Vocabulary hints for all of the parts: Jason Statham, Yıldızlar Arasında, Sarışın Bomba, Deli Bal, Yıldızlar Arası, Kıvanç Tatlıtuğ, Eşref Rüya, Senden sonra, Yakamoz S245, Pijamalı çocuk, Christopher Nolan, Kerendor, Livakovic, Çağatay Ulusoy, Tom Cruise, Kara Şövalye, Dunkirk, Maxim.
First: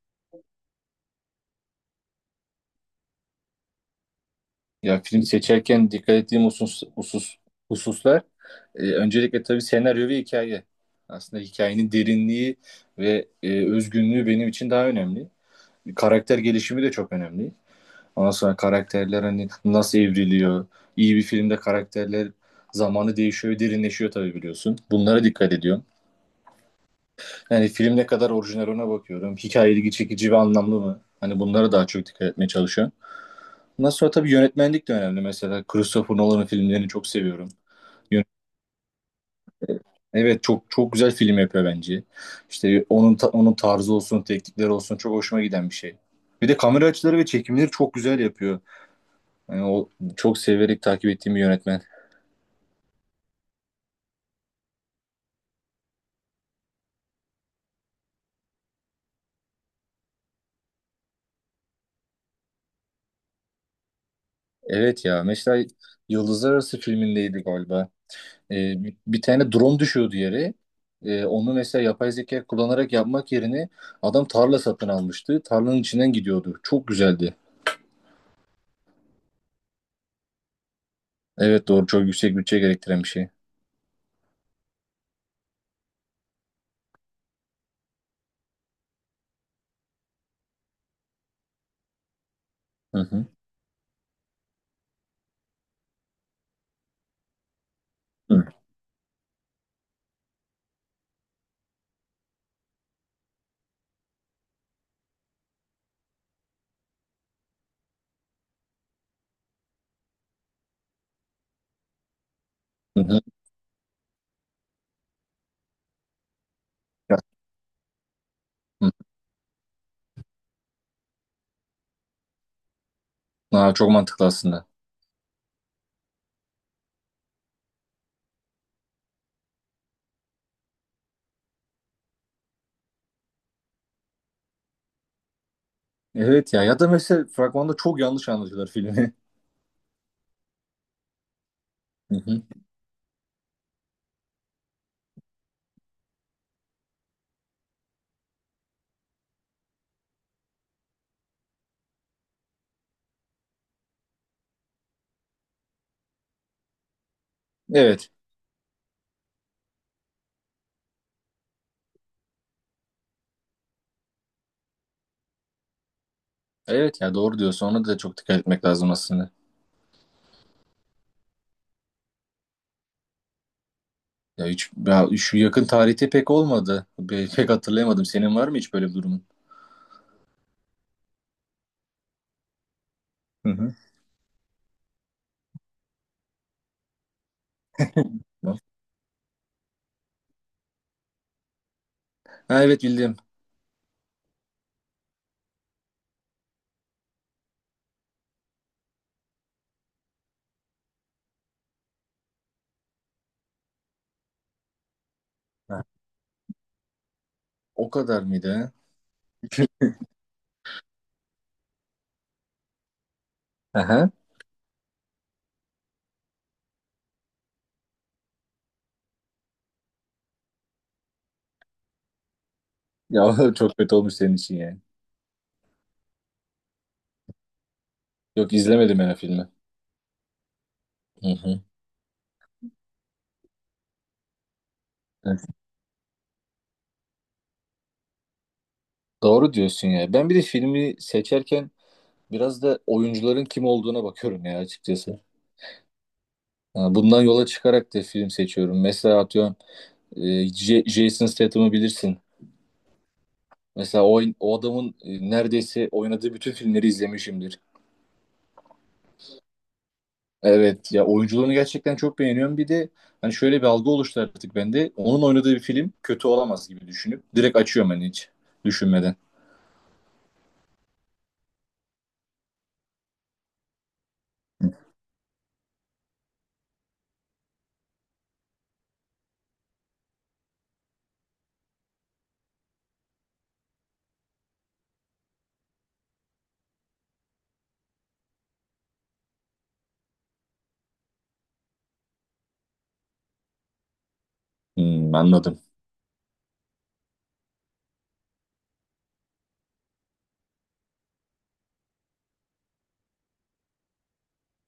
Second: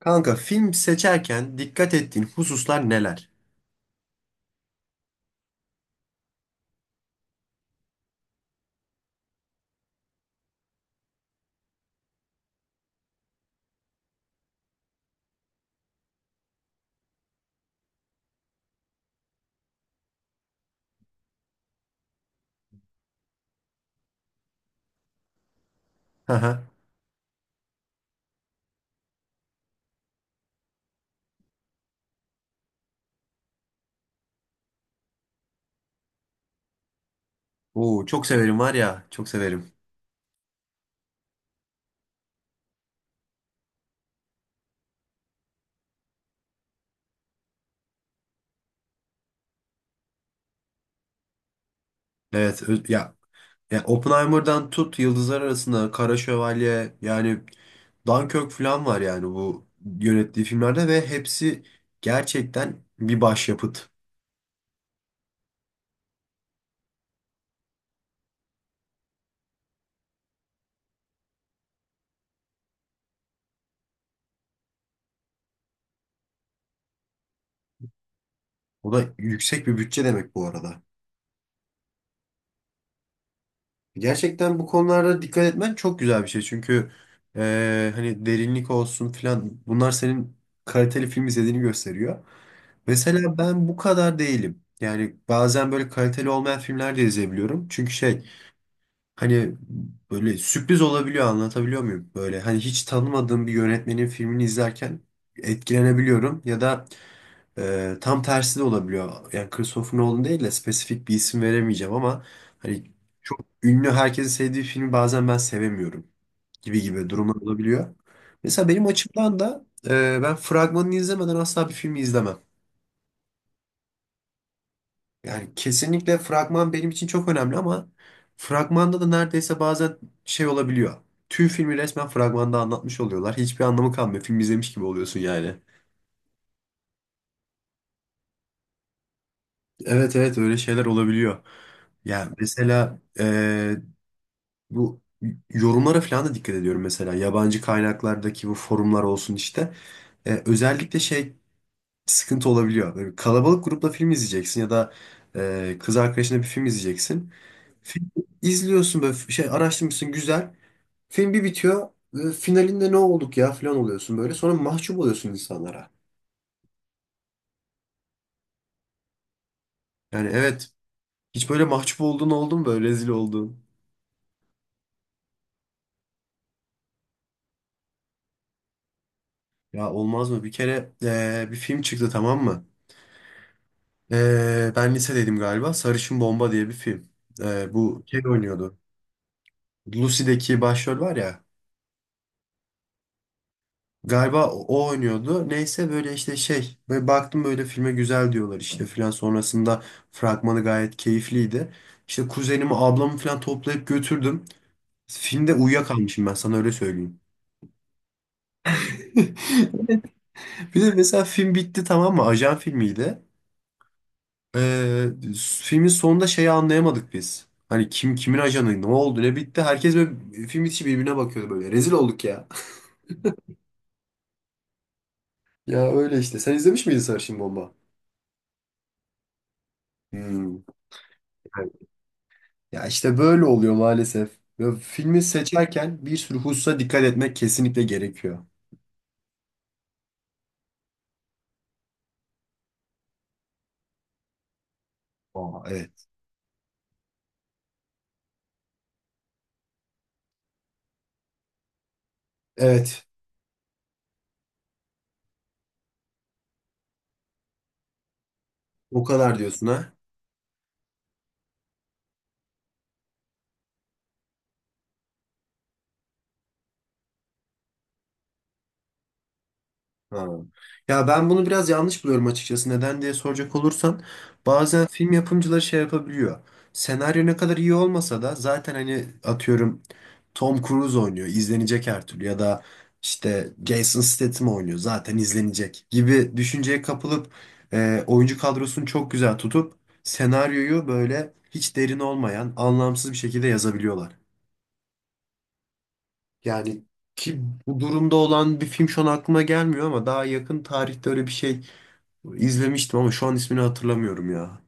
Kanka film seçerken dikkat ettiğin hususlar neler? Ya film seçerken dikkat ettiğim hususlar, öncelikle tabii senaryo ve hikaye. Aslında hikayenin derinliği ve özgünlüğü benim için daha önemli. Karakter gelişimi de çok önemli. Ondan sonra karakterler hani nasıl evriliyor? İyi bir filmde karakterler zamanı değişiyor, derinleşiyor tabii biliyorsun. Bunlara dikkat ediyorum. Haha. Yani film ne kadar orijinal ona bakıyorum. Hikaye ilgi çekici ve anlamlı mı? Hani bunlara daha çok dikkat etmeye çalışıyorum. Ondan sonra tabii yönetmenlik de önemli. Mesela Christopher Nolan'ın filmlerini çok seviyorum. Oo Yön- çok severim var ya, çok severim. Evet, çok çok güzel film yapıyor bence. İşte onun tarzı olsun, teknikleri olsun çok hoşuma giden bir şey. Bir de kamera açıları ve çekimleri çok güzel yapıyor. Yani o çok severek takip ettiğim bir yönetmen. Evet ya Oppenheimer'dan tut Yıldızlar Arasında, Kara Şövalye yani Dunkirk falan var yani bu yönettiği filmlerde ve hepsi gerçekten bir başyapıt. Evet ya, mesela Yıldızlar Arası filmindeydi galiba. Bir tane drone düşüyordu yere. Onu mesela yapay zeka kullanarak yapmak yerine adam tarla satın almıştı. Tarlanın içinden gidiyordu. Çok güzeldi. O da yüksek bir bütçe demek bu arada. Evet doğru, çok yüksek bütçe gerektiren bir şey. Gerçekten bu konularda dikkat etmen çok güzel bir şey. Çünkü hani derinlik olsun filan bunlar senin kaliteli film izlediğini gösteriyor. Hı hı. Mesela ben bu kadar değilim. Yani bazen böyle kaliteli olmayan filmler de izleyebiliyorum. Çünkü şey Hı hani böyle sürpriz olabiliyor anlatabiliyor muyum? Böyle hani hiç tanımadığım bir yönetmenin filmini izlerken etkilenebiliyorum. Ya da tam tersi de olabiliyor. Yani Christopher Nolan değil de spesifik bir isim veremeyeceğim ama hani hı. Hı. çok ünlü herkesin sevdiği filmi bazen ben sevemiyorum gibi gibi Ya, durumlar olabiliyor. Mesela benim hı. açımdan da ben fragmanını izlemeden asla bir filmi izlemem. Aa, çok mantıklı aslında. Yani kesinlikle fragman benim için çok önemli ama fragmanda da neredeyse bazen şey olabiliyor. Tüm filmi resmen fragmanda anlatmış oluyorlar. Hiçbir anlamı kalmıyor. Film izlemiş gibi oluyorsun yani. Evet ya, ya da mesela fragmanda çok yanlış anlatıyorlar filmi. Evet evet öyle şeyler olabiliyor. Hı Yani hı. mesela bu yorumlara falan da dikkat ediyorum mesela. Yabancı kaynaklardaki bu forumlar olsun işte. Özellikle şey sıkıntı olabiliyor. Böyle kalabalık grupla film izleyeceksin ya da kız arkadaşına bir film izleyeceksin. Evet. Film izliyorsun böyle şey araştırmışsın güzel. Film bir bitiyor. Finalinde ne olduk ya falan oluyorsun böyle. Sonra mahcup oluyorsun insanlara. Evet ya doğru diyorsun. Ona da çok dikkat etmek lazım aslında. Yani evet. Hiç böyle mahcup olduğun oldu mu böyle rezil olduğun? Ya hiç, ya şu yakın tarihte pek olmadı. Pek hatırlayamadım. Senin var mı hiç böyle bir durumun? Ya olmaz mı? Bir kere bir film çıktı tamam mı? Hı hı. Ben lisedeydim galiba. Sarışın Bomba diye bir film. Bu şey oynuyordu. Lucy'deki başrol var ya. Ha, evet bildim. Galiba o oynuyordu. Neyse böyle işte şey. Böyle baktım böyle filme güzel diyorlar işte filan. Sonrasında fragmanı gayet keyifliydi. İşte kuzenimi ablamı filan toplayıp götürdüm. Filmde Ha, uyuyakalmışım ben sana öyle söyleyeyim. o kadar mıydı? Ha? Bir de mesela film bitti tamam mı? Ajan filmiydi. Aha. Ee, filmin sonunda şeyi anlayamadık biz. Hani kim kimin ajanı ne oldu ne bitti. Herkes böyle film içi birbirine bakıyordu böyle. Rezil olduk ya. Ya çok kötü olmuş senin için yani. Ya öyle işte. Sen izlemiş miydin Sarışın Bomba? Yok, izlemedim ben o filmi. Hmm. Hı hı. Evet. Ya işte böyle oluyor maalesef. Ya filmi Evet. seçerken bir sürü hususa dikkat etmek kesinlikle gerekiyor. Doğru diyorsun ya. Ben bir de filmi seçerken biraz da oyuncuların kim olduğuna bakıyorum ya açıkçası. Aa, evet. Yani bundan yola çıkarak da film seçiyorum. Mesela atıyorum, Jason Statham'ı bilirsin. Evet. Mesela o adamın, neredeyse oynadığı bütün filmleri izlemişimdir. O kadar diyorsun ha. Evet ya, oyunculuğunu gerçekten çok beğeniyorum. Bir de hani şöyle bir algı oluştu artık bende. Onun oynadığı bir film kötü olamaz gibi düşünüp direkt açıyorum, hani hiç düşünmeden. Ha. Ya ben bunu biraz yanlış buluyorum açıkçası. Neden diye soracak olursan bazen film yapımcıları şey yapabiliyor. Senaryo ne kadar iyi olmasa da zaten hani atıyorum Tom Cruise oynuyor izlenecek her türlü ya da işte Jason Statham oynuyor zaten izlenecek gibi düşünceye kapılıp oyuncu kadrosunu çok güzel tutup senaryoyu böyle hiç derin olmayan anlamsız bir şekilde yazabiliyorlar. Hmm, anladım. Yani ki bu durumda olan bir film şu an aklıma gelmiyor ama daha yakın tarihte öyle bir şey İzlemiştim ama şu an ismini hatırlamıyorum ya.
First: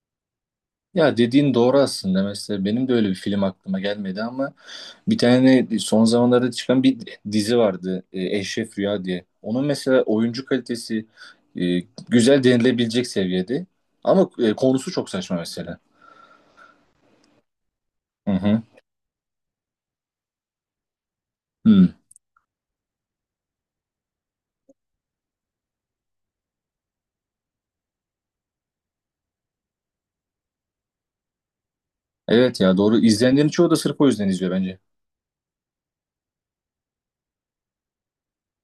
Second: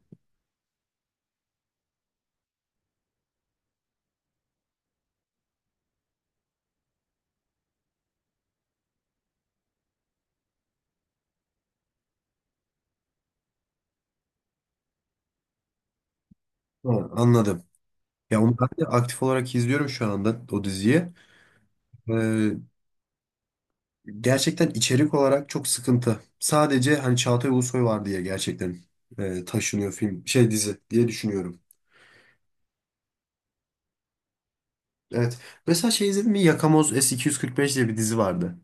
Ya dediğin doğru aslında. Mesela benim de öyle bir film aklıma gelmedi ama bir tane son zamanlarda çıkan bir dizi vardı, Eşref Rüya diye. Onun mesela oyuncu kalitesi e, güzel denilebilecek seviyede. Ama, konusu çok saçma mesela. Ha, anladım. Hı Ya onu hı. ben de aktif olarak izliyorum şu anda o diziyi. Hı. Ee, gerçekten içerik olarak çok sıkıntı. Sadece hani Çağatay Ulusoy var diye gerçekten taşınıyor film şey dizi diye düşünüyorum. Evet ya doğru. İzleyenlerin çoğu da sırf o yüzden izliyor bence. Evet. Mesela şey izledim mi? Yakamoz S245 diye bir dizi vardı.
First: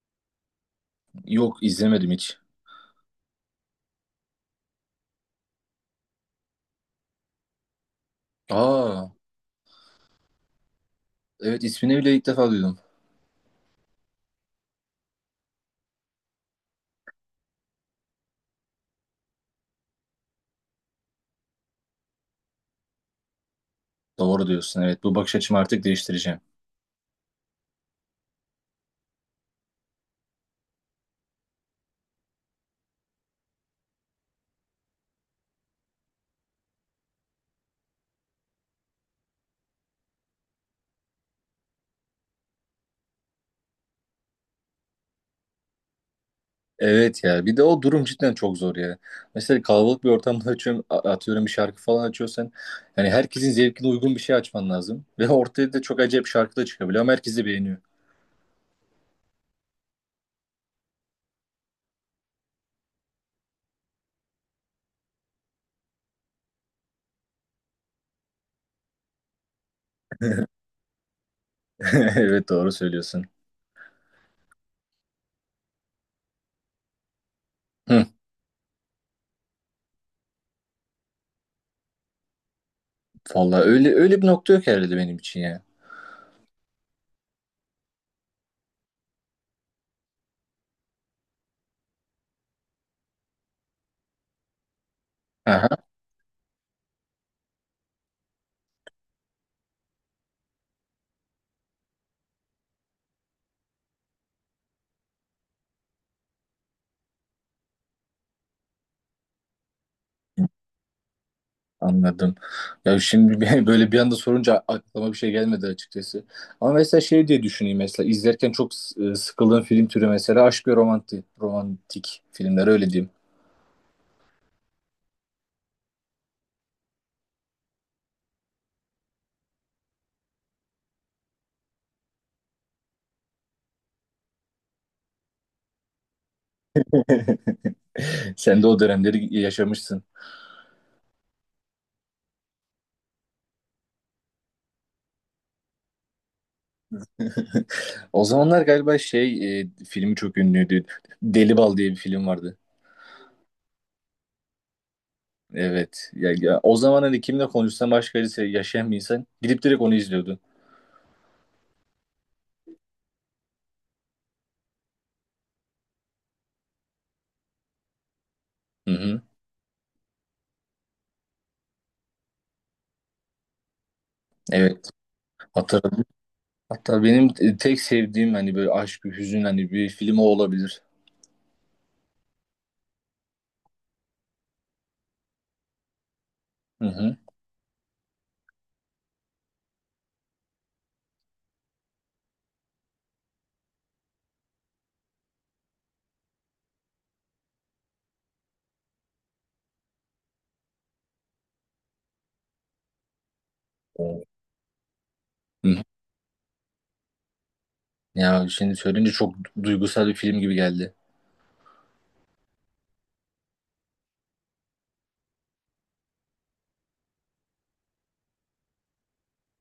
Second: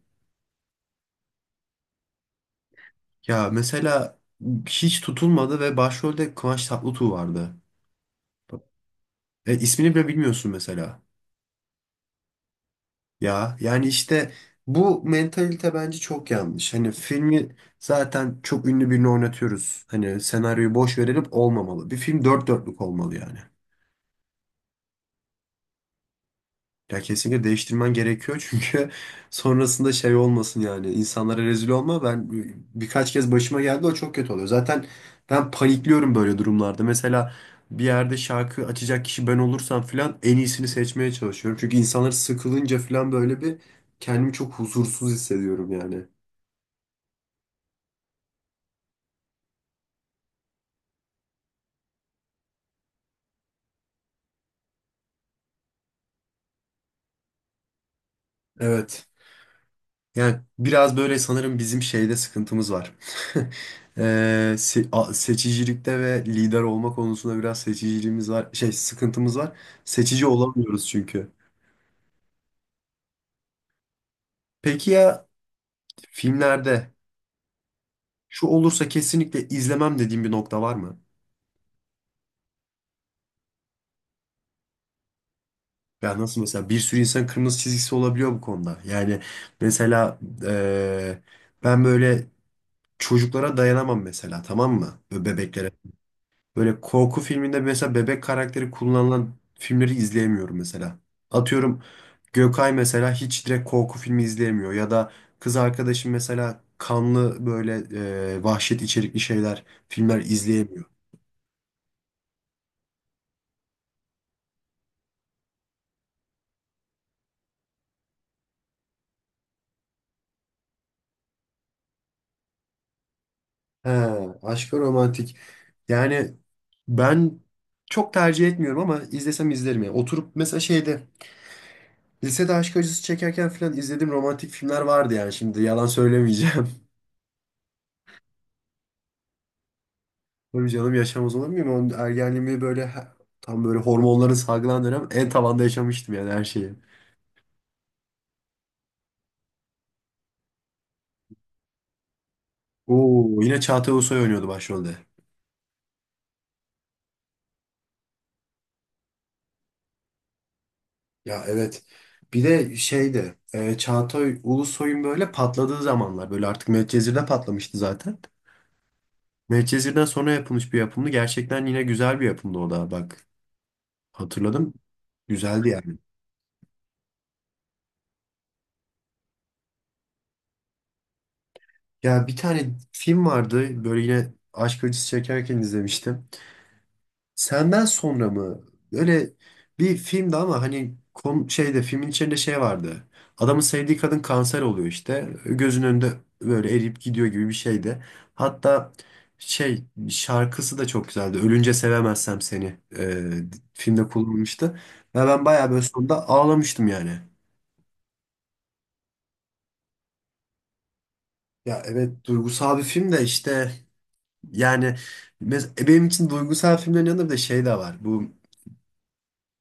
Yok, izlemedim hiç. Ya mesela hiç tutulmadı ve başrolde Kıvanç Tatlıtuğ vardı. Aa, İsmini bile bilmiyorsun mesela. evet, ismini bile ilk defa duydum. Ya yani işte bu mentalite bence çok yanlış. Hani filmi zaten çok ünlü birini oynatıyoruz. Hani senaryoyu boş verelim olmamalı. Bir film dört dörtlük olmalı yani. Doğru diyorsun, evet, bu bakış açımı artık değiştireceğim. Ya kesinlikle değiştirmen gerekiyor çünkü sonrasında şey olmasın yani insanlara rezil olma. Ben birkaç kez başıma geldi o çok kötü oluyor. Zaten ben panikliyorum böyle durumlarda. Mesela bir yerde şarkı açacak kişi ben olursam filan en iyisini seçmeye çalışıyorum. Çünkü insanlar sıkılınca filan böyle bir kendimi çok huzursuz hissediyorum yani. Evet ya, bir de o durum cidden çok zor ya. Mesela kalabalık bir ortamda açıyorum, atıyorum bir şarkı falan açıyorsan yani herkesin zevkine uygun bir şey açman lazım. Ve ortaya da çok acayip şarkı da çıkabiliyor ama herkes de beğeniyor. Evet. Yani biraz böyle sanırım bizim şeyde sıkıntımız var. Seçicilikte ve lider olma konusunda biraz seçiciliğimiz var. Şey sıkıntımız var. Seçici olamıyoruz çünkü. Evet doğru söylüyorsun. Peki ya filmlerde Hı, şu olursa kesinlikle izlemem dediğim bir nokta var mı? vallahi öyle bir nokta yok herhalde benim için ya. Ya nasıl mesela bir sürü insan kırmızı çizgisi olabiliyor bu konuda. Yani mesela ee, ben böyle çocuklara dayanamam mesela tamam mı? Böyle bebeklere Aha, böyle korku filminde mesela bebek karakteri kullanılan filmleri izleyemiyorum mesela. Atıyorum Gökay mesela hiç direkt korku filmi izleyemiyor ya da kız arkadaşım mesela kanlı böyle vahşet içerikli şeyler, filmler izleyemiyor. anladım. Ya böyle bir anda sorunca aklıma bir şey gelmedi açıkçası. Ama mesela şey diye düşüneyim, mesela izlerken çok sıkıldığım film türü mesela aşk ve romantik filmler öyle diyeyim. He, aşkı romantik. Yani ben çok tercih etmiyorum ama izlesem izlerim yani. Oturup mesela şeyde lisede aşk acısı çekerken falan izlediğim romantik filmler vardı yani şimdi yalan söylemeyeceğim. Sen de o dönemleri yaşamışsın. Tabii canım yaşamaz olur muyum? Onun ergenliğimi böyle tam böyle hormonların salgılan dönem en tavanda yaşamıştım yani her şeyi. O zamanlar galiba filmi çok ünlüydü. Deli Bal diye bir film vardı. Oo, yine Çağatay Ulusoy oynuyordu başrolde. Evet. Ya o zaman hani kimle konuşsam başka birisi, yaşayan bir insan gidip direkt onu izliyordu. Ya evet. Bir de şeydi Çağatay Ulusoy'un böyle patladığı zamanlar böyle artık Medcezir'de patlamıştı zaten. Hı hı. Medcezir'den sonra yapılmış bir yapımdı. Gerçekten yine güzel bir yapımdı o da bak. Hatırladım. Evet. Güzeldi yani. Hatırladım. Hatta benim, tek sevdiğim hani böyle aşk, bir hüzün hani, bir film o olabilir. Ya bir tane film vardı böyle yine aşk acısı çekerken izlemiştim. Hı hı. Senden sonra mı? Böyle bir filmdi ama hani kom şeyde filmin içinde şey vardı. Adamın sevdiği kadın kanser oluyor işte. Gözünün önünde böyle eriyip gidiyor gibi bir şeydi. Hatta şey şarkısı da çok güzeldi. Ölünce sevemezsem seni filmde Hı kullanılmıştı. Ve ben bayağı böyle hı. sonunda ağlamıştım yani. Ya şimdi söyleyince çok duygusal bir film gibi geldi. Ya evet duygusal bir film de işte yani benim için duygusal filmlerin yanında bir de şey de var. Bu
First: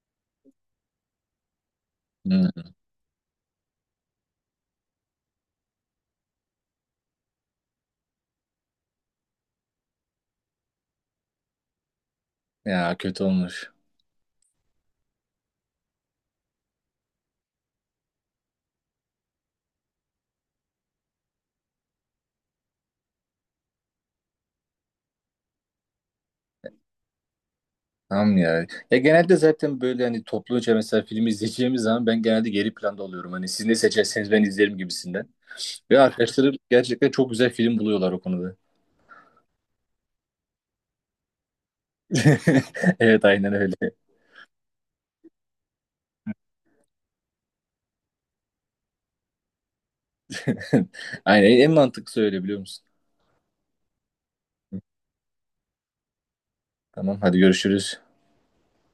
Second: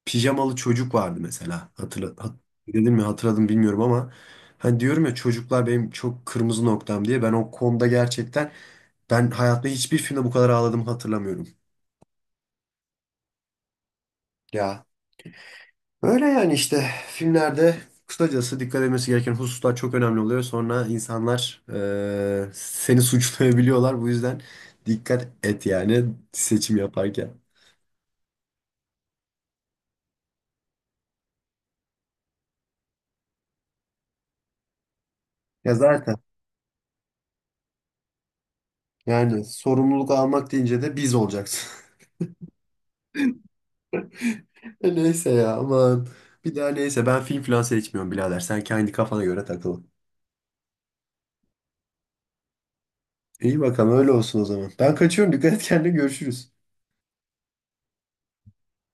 Pijamalı Çocuk vardı mesela. Hı. Dedim mi hatırladım bilmiyorum ama hani diyorum ya çocuklar benim çok kırmızı noktam diye ben o konuda gerçekten ben hayatımda hiçbir filmde bu kadar ağladığımı hatırlamıyorum. Ya kötü olmuş. Ya öyle yani işte filmlerde kısacası dikkat edilmesi gereken hususlar çok önemli oluyor. Sonra insanlar seni suçlayabiliyorlar. Bu yüzden dikkat et yani seçim yaparken. Tamam ya. Ya genelde zaten böyle hani topluca mesela film izleyeceğimiz zaman ben genelde geri planda oluyorum. Hani siz ne seçerseniz ben izlerim gibisinden. Ya Ve zaten arkadaşlarım gerçekten çok güzel film buluyorlar o konuda. yani sorumluluk almak deyince de biz olacaksın. Evet, aynen öyle. E neyse ya aman. Bir daha neyse ben film falan seçmiyorum birader. Sen kendi kafana göre takıl. Aynen, en mantıklısı öyle, biliyor musun? İyi bakalım öyle olsun o zaman. Ben kaçıyorum. Dikkat et kendine görüşürüz. Tamam hadi, görüşürüz.